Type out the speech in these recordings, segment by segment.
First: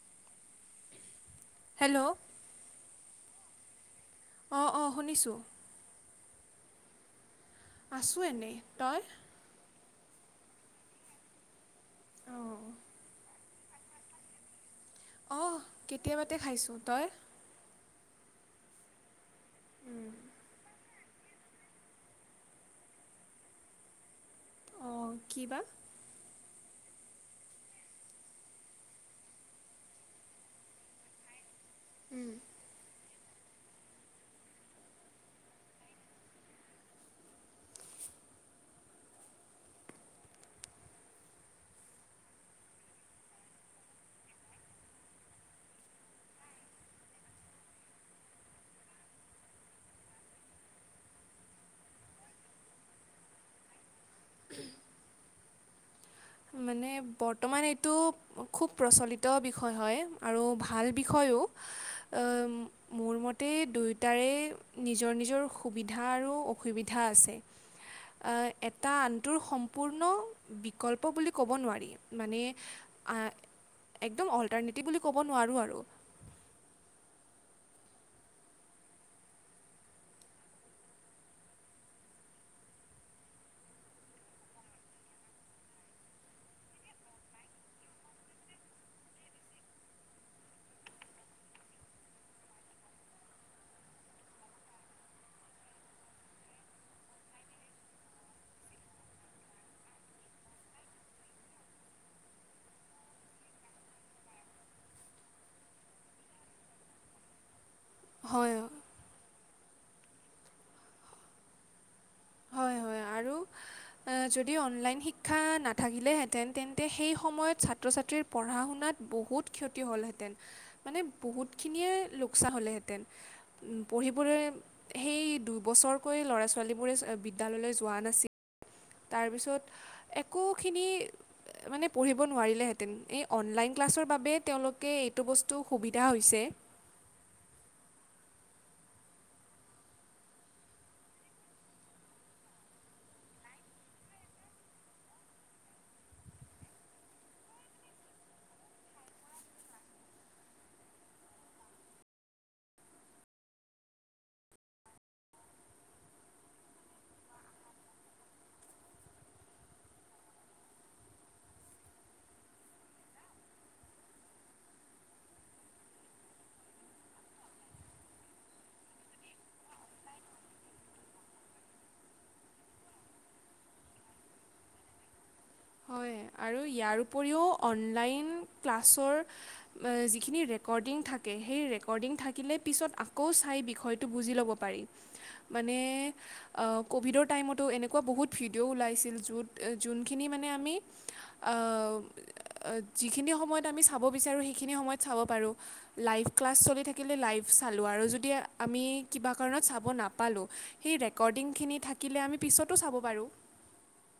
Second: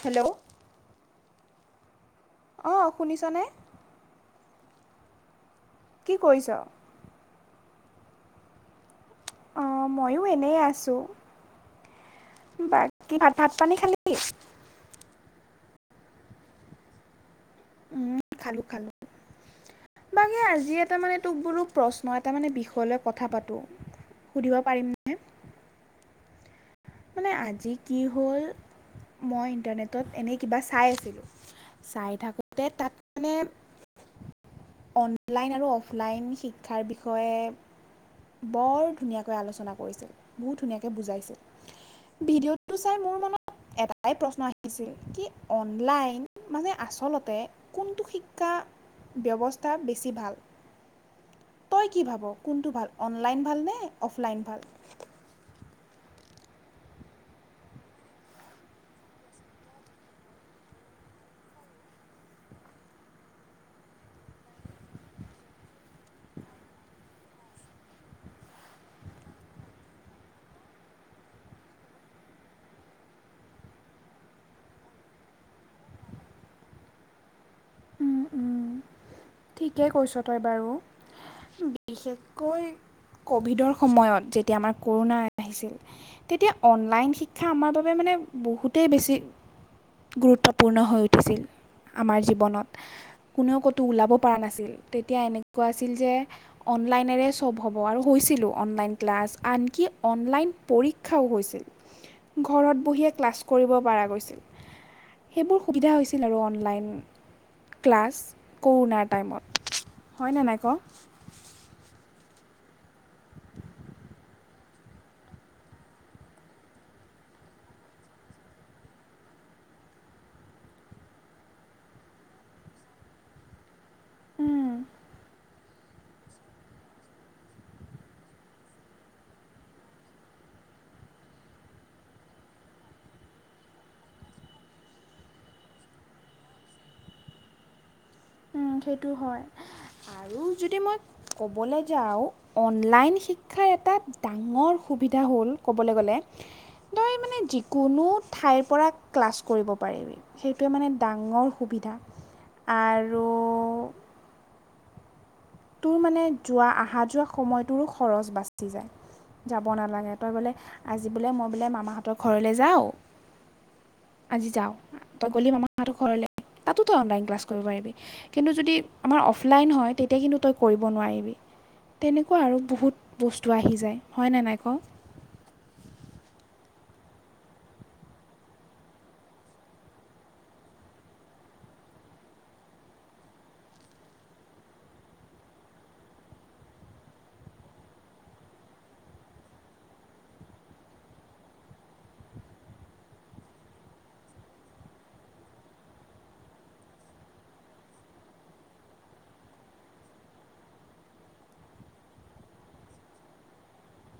Hello hello অহ' শুনিছনে? অ' অ' শুনিছোঁ। কি কৰিছোঁ। আছোঁ এনেই, তই? অ' মইয়ো এনেই আছোঁ। অঁ বাকী ভাত ভাত পানী খালি? অহ' কেতিয়াবাতে খাইছোঁ। তই? উম, খালোঁ, খালোঁ। বাকী আজি এটা মানে তোক বোলোঁ প্ৰশ্ন এটা মানে বিষয় লৈ কথা পাতোঁ। সুধিব অঁ পাৰিমনে? কি বা মানে আজি কি হ'ল মই ইণ্টাৰনেটত এনেই কিবা চাই আছিলোঁ। চাই থাকোঁতে তাত মানে অনলাইন আৰু অফলাইন শিক্ষাৰ বিষয়ে বৰ ধুনীয়াকৈ আলোচনা কৰিছে বহুত ধুনীয়াকৈ বুজাইছে। ভিডিঅ'টো চাই মোৰ মনত এটাই প্ৰশ্ন আহিছিল কি অনলাইন মানে আচলতে কোনটো শিক্ষা ব্যৱস্থা বেছি ভাল। তই কি ভাব কোনটো ভাল? অনলাইন ভালনে, অফলাইন ভাল? মানে বৰ্তমান এইটো খুব প্ৰচলিত বিষয় হয় আৰু ভাল বিষয় টো অ' মোৰ মতে দুয়োটাৰে নিজৰ নিজৰ সুবিধা আৰু টো অসুবিধা আছে। অ' এটা আনটোৰ সম্পন্ন বিকল ল্প বুলি ক'ব নোৱাৰি মানে এ একদম অল্টাৰনেটিভ বুলি ক'ব নোৱাৰোঁ আৰু। [inaudible] উম, উম, ঠিকেই কৈছ তই বাৰু! বিশেষকৈ কভিডৰ সময়ত যেতিয়া আমাৰ ক'ৰোণা আহিছিল। তেতিয়া অনলাইন শিক্ষা আমাৰ বাবে মানে বহুতেই বেছি গুৰুত্বপূৰ্ণ হৈ উঠিছিল আমাৰ জীৱনত, কোনেও ক'তো ওলাব পাৰা নাছিল। তেতিয়া এনেকুৱা আছিল যে অনলাইনেৰে চব হ'ব আৰু হৈছিলো অনলাইন ক্লা ছ, আনকি অনলাইন পৰীক্ষাও হৈছিল। ঘৰত বহিয়ে ক্লাছ কৰিব পাৰা গৈছিল। সেইবোৰ সুবিধা হৈছিল আৰু অনলাইন ক্লাছ হয় ক'ৰোণাৰ টাইমত, হয়নে নাই ক? হয় হয় আৰু [inaudible] যদি অনলাইন শিক্ষা নাথাকিলেহেঁতেন তেন্তে সেই সময়ত ছাত্ৰ ছাত্ৰীৰ পঢ়া শুনাত ব বহুত ক্ষতি হ'লহেঁতেন মানে বহুতখিনিয়ে লোকচান হ'লেহেঁতেন। উম পঢ়িবলৈ ক সেই দুবছৰকৈ ল'ৰা ছোৱালীবোৰে বিদ্যালয়লৈ যোৱা নাছিল। তাৰপিছত একোখিনি মানে পঢ়িব নোৱাৰিলেহেঁতেন। এই অনলাইন ক্লাছৰ বাবে তেওঁলোকে এইটো বস্তু সুবিধা হৈছে। [inaudible] উম, সেইটো হয় আৰু যদি মই ক'বলৈ যাওঁ অনলাইন শিক্ষা শিক্ষাৰ এটা ডাঙৰ সুবিধা হ'ল ক'বলে গ'লে। তই মানে যিকোনো ঠাইৰ পৰা ক্লাছ কৰিব পাৰিবি, সেইটোৱে মানে ডাঙৰ সুবি আৰু তোৰ মানে যোৱা, আহা যোৱা সময়টোৰো খৰচ বাচি যায়। যাব নালাগে, তই বোলে আজি বোলে মই বোলে মামাহঁতৰ ঘৰলৈ যাওঁ আজি যাওঁ, তই গলি মামাহঁতৰ ঘৰলে। তাতো তই অনলাইন ক্লাছ কৰিব পাৰিবি, কিন্তু যদি আমাৰ অফলাইন হয় তেতিয়া কিন্তু তই কৰিব নোৱাৰিবি। তেনেকুৱা আৰু বহুত বস্তু আহি যায়, হয়নে নাই কওঁ? হয় আৰু ইয়াৰ উপৰিও অনলাইন ক্লাছৰ যিখিনি ৰেকৰ্ডিং থাকে সেই ৰেকৰ্ডিং থাকিলে পিছত আকৌ চাই বিষয়টো বুজি ল'ব পাৰি। মানে ক'ভিডৰ টাইমতো এনেকুৱা বহুত ভিডিঅ' ওলাইছিল, য'ত যোনখিন মানে আমি আ যিখিনি সময়ত আমি চাব বিচাৰো সেইখিন সময় চাব পাৰোঁ, লাইফ। ক্লাছ চলি থাকিলে লাইফ চালোঁ আৰু যদি আমি কিবা কাৰণত চাব নাপালোঁ, সেই ৰেকৰ্ড ৰেকৰ্ডিংখিনি থাকিলে আমি পিছতো চাব পাৰো।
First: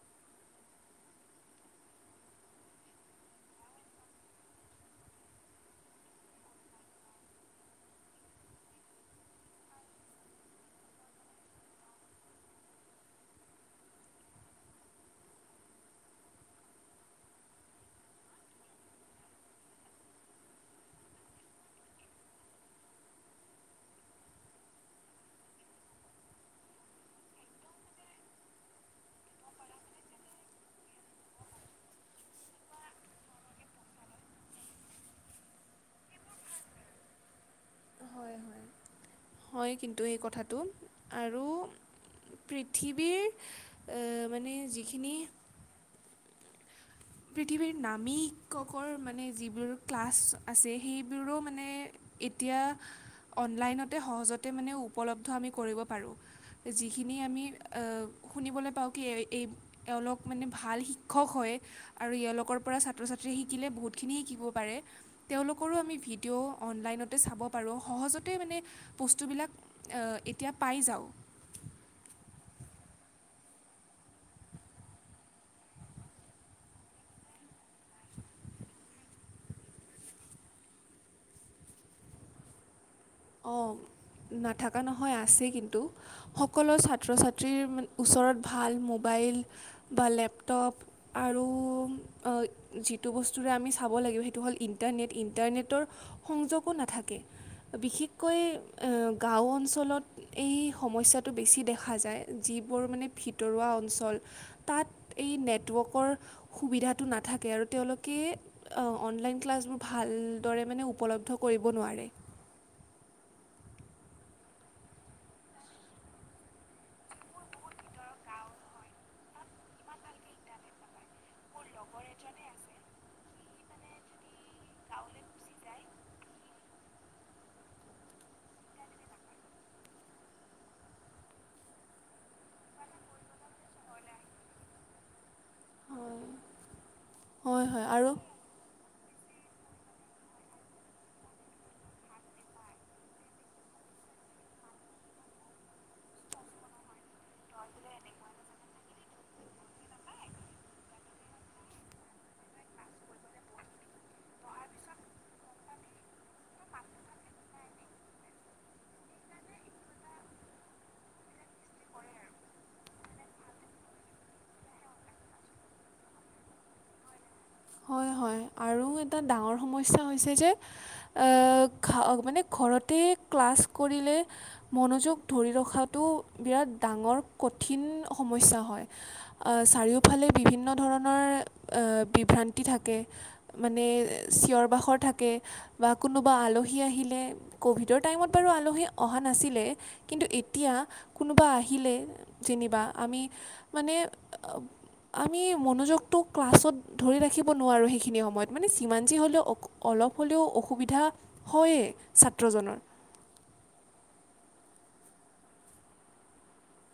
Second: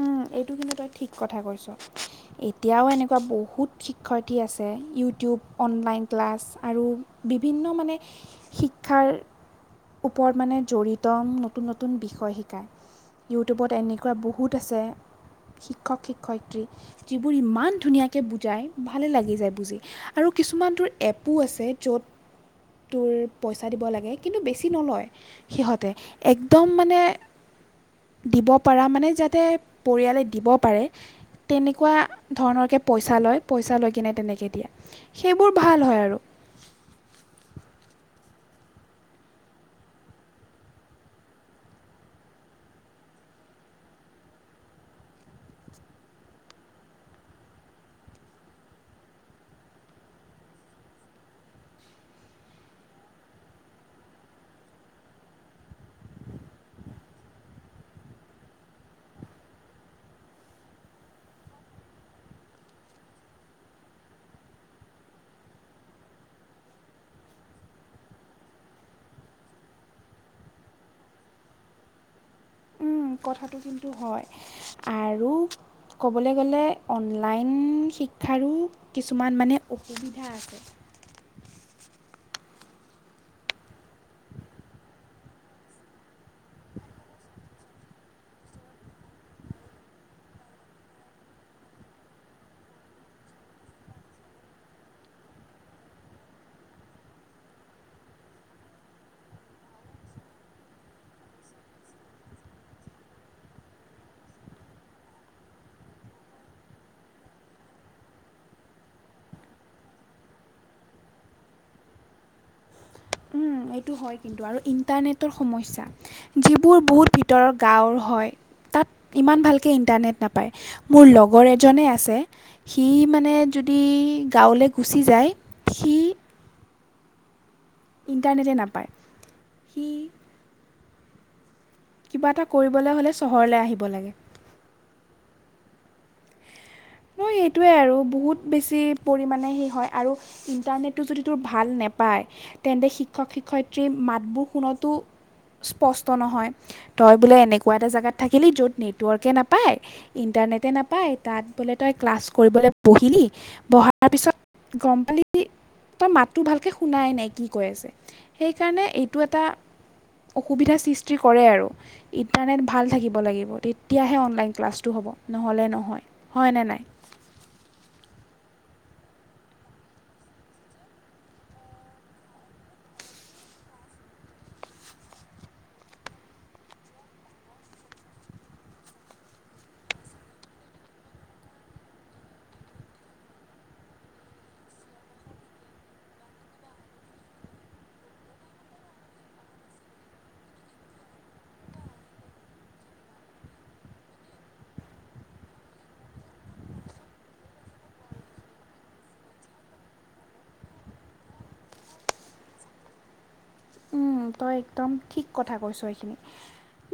উ। এইটো কিন্তু তই ঠিক কথা কৈছ। এতিয়াও এনেকুৱা বহুত শিক্ষয়িত্ৰী আছে ইউটিউব, অনলাইন ক্লাছ আৰু বিভিন্ন মানে শিক্ষাৰ ওপৰত মানে জড়িত নতুন-নতুন বিষয় শিকায়। ইউটিউবত এনেকুৱা বহুত আছে। শিক্ষক শিক্ষয়িত্ৰী যিবোৰ ইমান ধুনীয়াকে বুজায়, ভালে লাগি যায় বুজি আৰু কিছু কিছুমান তোৰ এপো আছে, য'ত তোৰ পইচা দিব লাগে। কিন্তু বেছি নলয় সিহঁতে একদম মানে দিব পৰা মানে যাতে পৰিয়ালে দিব পাৰে তেনেকুৱা ধৰণৰকে পইচা লয় পইচা লৈ কিনে তেনেকে দিয়ে, সেইবোৰ ভাল হয় আৰু। [inaudible] হয়, কিন্তু এই কথাটো আৰু পৃথিৱীৰ এ মানে যিখিনি পৃথিৱীৰ নামিককৰ মানে যিবোৰ ক্লাছ আছে, সেইবোৰো মানে এতিয়া অনলাইনতে সহজতে মানে উপলব্ধ আমি কৰিব পাৰো। যিখিনি আমি অ শুনিবলৈ পাওঁ কি এওঁলোক মানে ভাল শিক্ষক হয় আৰু এওঁলোকৰ পৰা ছাত্ৰ ছাত্ৰীয়ে শিকিলে বহুতখিনি শিকিব পাৰে, তেওঁলোকৰো আমি ভিডিঅ' অনলাইন নতে চাব পাৰোঁ সহজতে মানে বস্তুবিলাক অ এতিয়া পায় যাওঁ। উম কথাটো কিন্তু হয়, আৰু ক'বলে গলে অনলাইন শিক ক্ষাৰো কিছুমান মানে অসুবিধা আছে। অহ। নাথকা নহয় আছেই কিন্তু, সকলো ছাত্ৰ ছাত্ৰীৰ মানে ওচৰত ভাল মোবাইল মোবাইল বা লেপটপ আৰু অ যিটো বস্তুৰে আমি চাব লাগে সেইটো হ'ল ইণ্টাৰনেট, ইণ্টাৰনেটৰ সংযোগো নাথাকে বিশেষ কৈ গাঁও অঞ্চলত এই সমস্যাটো বেছি দেখা যায় যিবোৰ মানে ভিতৰুৱা অঞ্চল তাত এই নেটৱৰ্কৰ সুবিধাটো নাথাকে আৰু তেওঁলোকে কে অঁ অনলাইন ক্লাছবোৰ ভালদৰে মানে উপলব্ধ কৰিব নোৱাৰে। [inaudible] এইটো হয় কিন্তু আৰু ইণ্টাৰনেটৰ সমস্যা, যিবোৰ বহুত ভিতৰৰ গাঁৱৰ হয় তাত ইমান ভালকৈ ইণ্টাৰনেট নাপায়, মোৰ লগৰ এজনে আছে সি মানে যদি গাঁৱলৈ গুচি যায়, সি ইণ্টাৰনেটে নাপায় সি কিবা এটা কৰিবলৈ হ'লে চহৰলৈ আহিব লাগে। [unintelligible] হয় সেইটোৱে হয় আৰু বহুত বেছি পৰিমাণে সেই হয়, আৰু ইণ্টাৰনেটটো যদি তোৰ ভাল নোপায় তেন্তে শিক্ষক শিক্ষয়িত্ৰী মাতবোৰ শুনতো স্পষ্ট নহয় তই বোলে এনেকুৱা এটা জেগাত থাকিলি য'ত নেটৱৰ্কে নাপায় [unintelligible] নাপায় তাত বোলে তই ক্লাছ কৰিবলৈ বহিলি, বহাৰ পিছত গম পালি তাৰ মাতটো ভালকে শুনাই নাই কি কৈ আছে, সেইকাৰণে এইটো এটা অসুবিধাৰ সৃষ্টি কৰে আৰু ইণ্টাৰনেট ভাল থাকিব লাগিব তেতিয়াহে অনলাইন ক্লাছটো হ'ব। নহলে নহয়, হয় নে নাই? হয় হয় আৰু এটা ডাঙৰ সমস্যা হৈছে যে মানে ঘৰতে ক্লাছ মনোযোগ ধৰি ৰখাটো বিৰাট ডাঙৰ কঠিন সমস্যা চাৰিওফালে বিভিন্ন ধৰণৰ বিভ্ৰান্তি থাকে মানে চিঞৰ বাখৰ থাকে বা কোনোবা আলহী আহিলে, কভিডৰ টাইমত আৰু আলহী অহা নাছিলে কিন্তু এতিয়া কোনোবা আহিলে যেনিবা আমি মানে আমি মনোযোগটো ক্লাছত ধৰি ৰাখিব নোৱাৰো সেইখিনি সম সময়ত মানে যিমান যি হ'লেও, অলপ হ'লেও অসুবিধা হয়েই ছাত্ৰজনৰ। উম, তই একদম ঠিক কথা কৈছ এইখিনি।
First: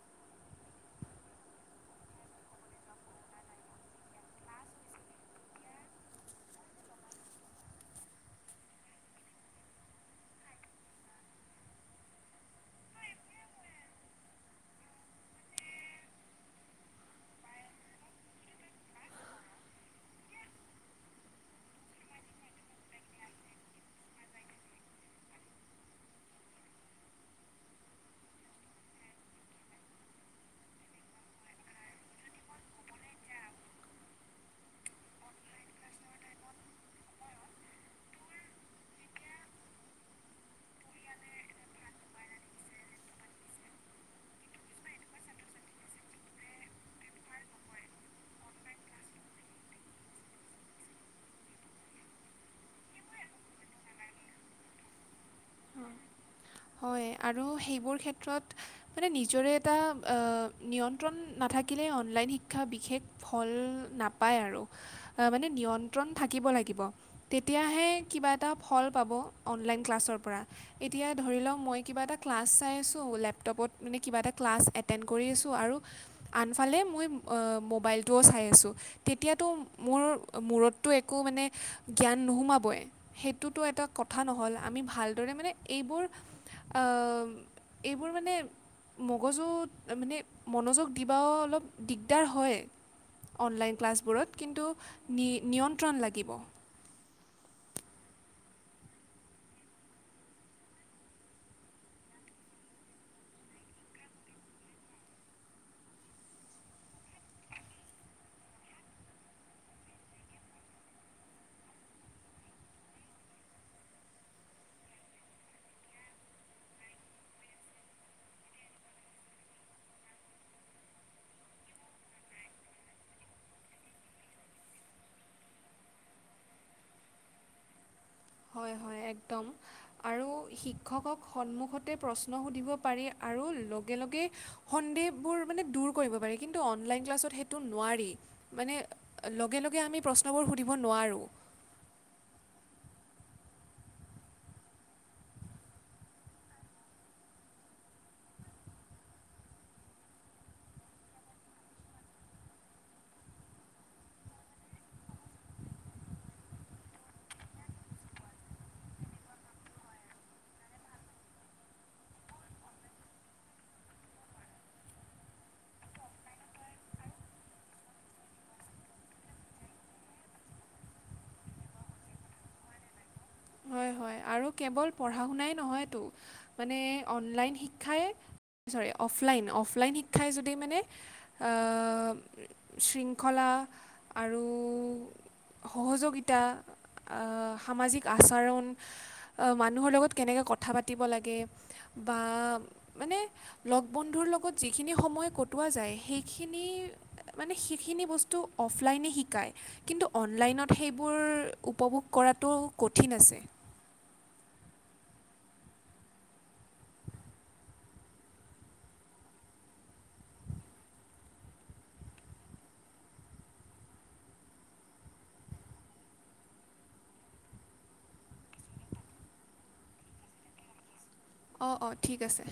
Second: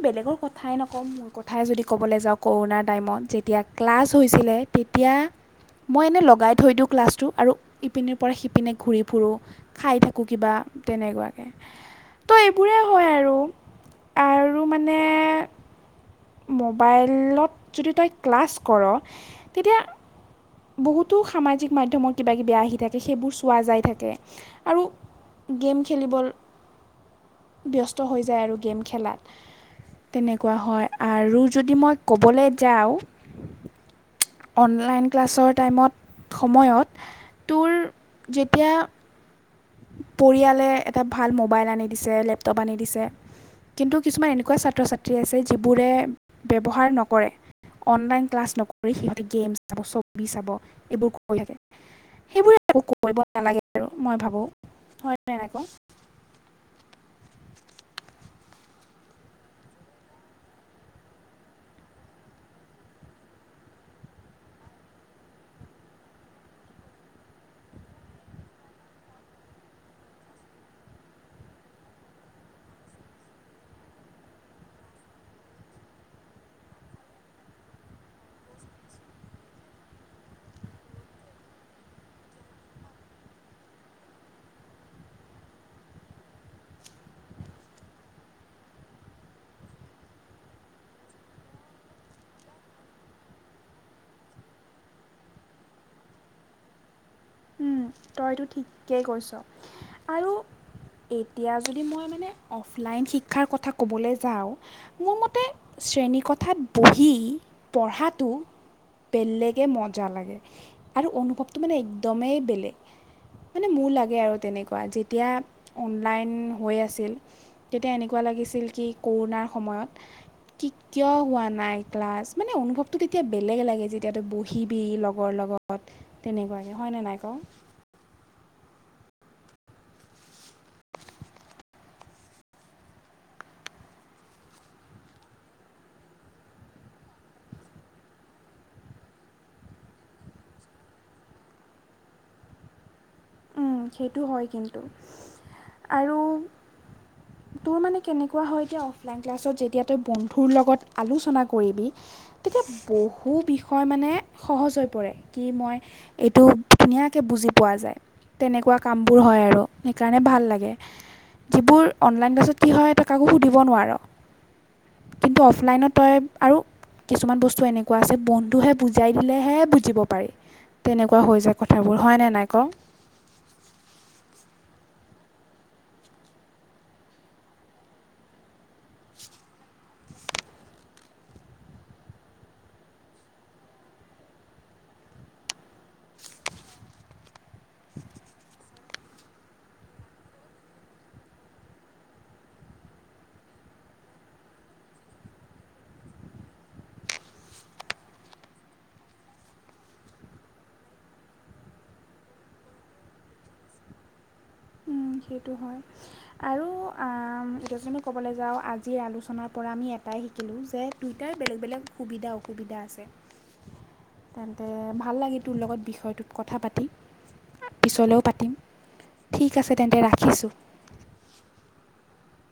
বেলেগৰ কথাই নকওঁ মোৰ কথাই যদি ক'বলৈ যাওঁ কৰোণাৰ টাইমত যেতিয়া ক্লাছ হৈছিলে এতিয়া মই এনেই লগাই থৈ দিওঁ ক্লাছটো আৰু ইপিনিৰ পৰা সিপিনে ঘূৰি ফুৰো খাই থাকো কিবা। তেনেকুৱাকে তই এইবোৰেই হয় আৰু আৰু মানে মোবাইলত যদি তই ক্লাছ কৰ তেতিয়া বহুতো সামাজিক মাধ্যমৰ কিবা কিবি আহি থাকে সেইবোৰ চোৱা যায় থাকে আৰু গেম খেলিব ব্যস্ত হৈ যায় আৰু গেম খেলাত তেনেকুৱা হয় আৰু যদি মই ক'বলে যাওঁ। অনলাইন ক্লাছৰ টাইমত সময়ত তোৰ যেতিয়া পৰিয়ালে এটা ভাল মোবাইল আনি দিছে লেপটপ আনি দিছে। কিন্তু কিছুমান এনেকুৱা ছাত্ৰ-ছাত্ৰী আছে যিবোৰে ব্যৱহাৰ নকৰে। অনলাইন ক্লাছ নকৰি সিহঁতে গেম চাব ছবি চাব এইবোৰ কৰি থাকে। সেইবোৰে এক কৰিব নালাগে আৰু মই ভাবো হয় নে নাই ক? হয় আৰু সেইবোৰ ক্ষেত্ৰত মানে নিজৰে এটা নিয়ন্ত্ৰণ নাকিলে অনলাইন শিক্ষা বিশেষ ফল নাপায় আৰু মানে নিয়ন্ত্ৰণ থাকিব লাগিব। তেতিয়াহে কিবা এটা ফল পাব অনলাইন ক্লাছৰ পৰা। এতিয়া ধৰি লওক মই কিবা এটা ক্লাছ চাই আছো লেপটপত মানে কিবা এটা ক্লাছ এটেণ্ড কৰি আছো আৰু আনফালে মই মোবাইলটোও চাই আছো তেতিয়াতো মোৰ মূৰতটো একো কো মানে জ্ঞান নোসোমাবই সেইটোতো এটা কথা নহ'ল আমি ভালদৰে মানে এইবোৰ আহ এইবোৰ মানে মগজুত মানে মনোজক দিবা অলপ দিগদাৰ হয়। অনলাইন ক্লাছবোৰত কিন্তু নিয়ন্ত্ৰণ লাগিব তইতো ঠিকেই কৈছ আৰু এতিয়া যদি মই মানে অফলাইন শিক্ষাৰ কথা ক'বলৈ যাওঁ মোৰ মতে শ্ৰেণীকথাত বহি পঢ়াটো বেলেগে মজা লাগে, আৰু অনুভৱটো মানে একদমেই বেলেগ। মানে মোৰ লাগে আৰু তেনেকুৱা, যেতিয়া অনলাইন হৈ আছিল তেতিয়া এনেকুৱা লাগে। কি আছিল কি কোৰোনাৰ সময়ত কি কিয় হোৱা নাই ক্লাছ, মানে অনুভৱতটো তেতিয়া বেলেগ লাগে যেতিয়া তই বহিবি ল'গৰ লগ লগত তেনেকুৱাকে হয়নে নাই কওঁ। হয়, হয় একদম আৰু শিক্ষকক সন্মুখতে প্ৰশ্ন সুধিব পাৰি আৰু লগে, লগে সন্দেহবোৰ মানে দূৰ কৰিব পাৰি, কিন্তু অনলাইন ক্লাছত সেইটো নোৱাৰি। মানে লগে, লগে আমি প্ৰশ্নবোৰ সুধিব নোৱাৰোঁ। [inaudible] উম, সেইটো হয় কিন্তু আৰু তোৰ মানে কেনেকুৱা হয় এতিয়া অফলাইন ক্লাছত যেতিয়া তই বন্ধুৰ লগত আলোচনা কৰিবি তেতিয়া বহু বিষয় মানে সহজ হৈ পৰে কি মই এইটো ধুনীয়া কে বুজি পোৱা যায়, তেনেকুৱা কামবোৰ হয় আৰু সেইকাৰণে ভাল লাগে। যিবোৰ অনলাইন ক্লাছত কি হয় তই কাকো সুধিব নোৱাৰা। কিন্তু অফলাইনত তই আৰু কিছুমান বস্তু এনেকুৱা আছে বন্ধুহে বুজাই দিলেহে বুজিব পাৰি। তেনেকুৱা হৈ যায় কথাবোৰ হয়নে নাই ক। হয় হয় আৰু কেৱল পঢ়া শুনাই নহয়তো মানে অনলাইন শিক্ষাই চৰি অফলাইন, অফলাইন শিক্ষাই যদি মানে শৃংখলা বা আৰু সহযোগিতা আ সামাজিক আচাৰণ [unintelligible] অ মানুহৰ লগত কেনেকে কথা পাতিব লাগে বা মানে লগ বন্ধুৰ লগত যিখিনি সময় কটোৱা যায় সেইখিনিৰ মানে সেইখিনি বস্তু অফলাইনে শিকায় কিন্তু অনলাইনত সেইবোৰ উপভোগ কৰ কৰাটো কঠিন আছে সেইটো হয় আৰু আ এতিয়া যদি ক'বলে যাওঁ আজিৰ আলোচনাৰ পৰা আমি এক তাই শিকিলোঁ যে টুইটাৰ বেলেগ বেলেগ সুবিধা অসুবিধা আছে। তেন্তে ভাল লাগে তোৰ লগত বিষয়টোত কথা পাতি। পিছলৈও পাতিম, ঠিক আছে তেন্তে ৰাখিছোঁ। অ', অ', ঠিক আছে।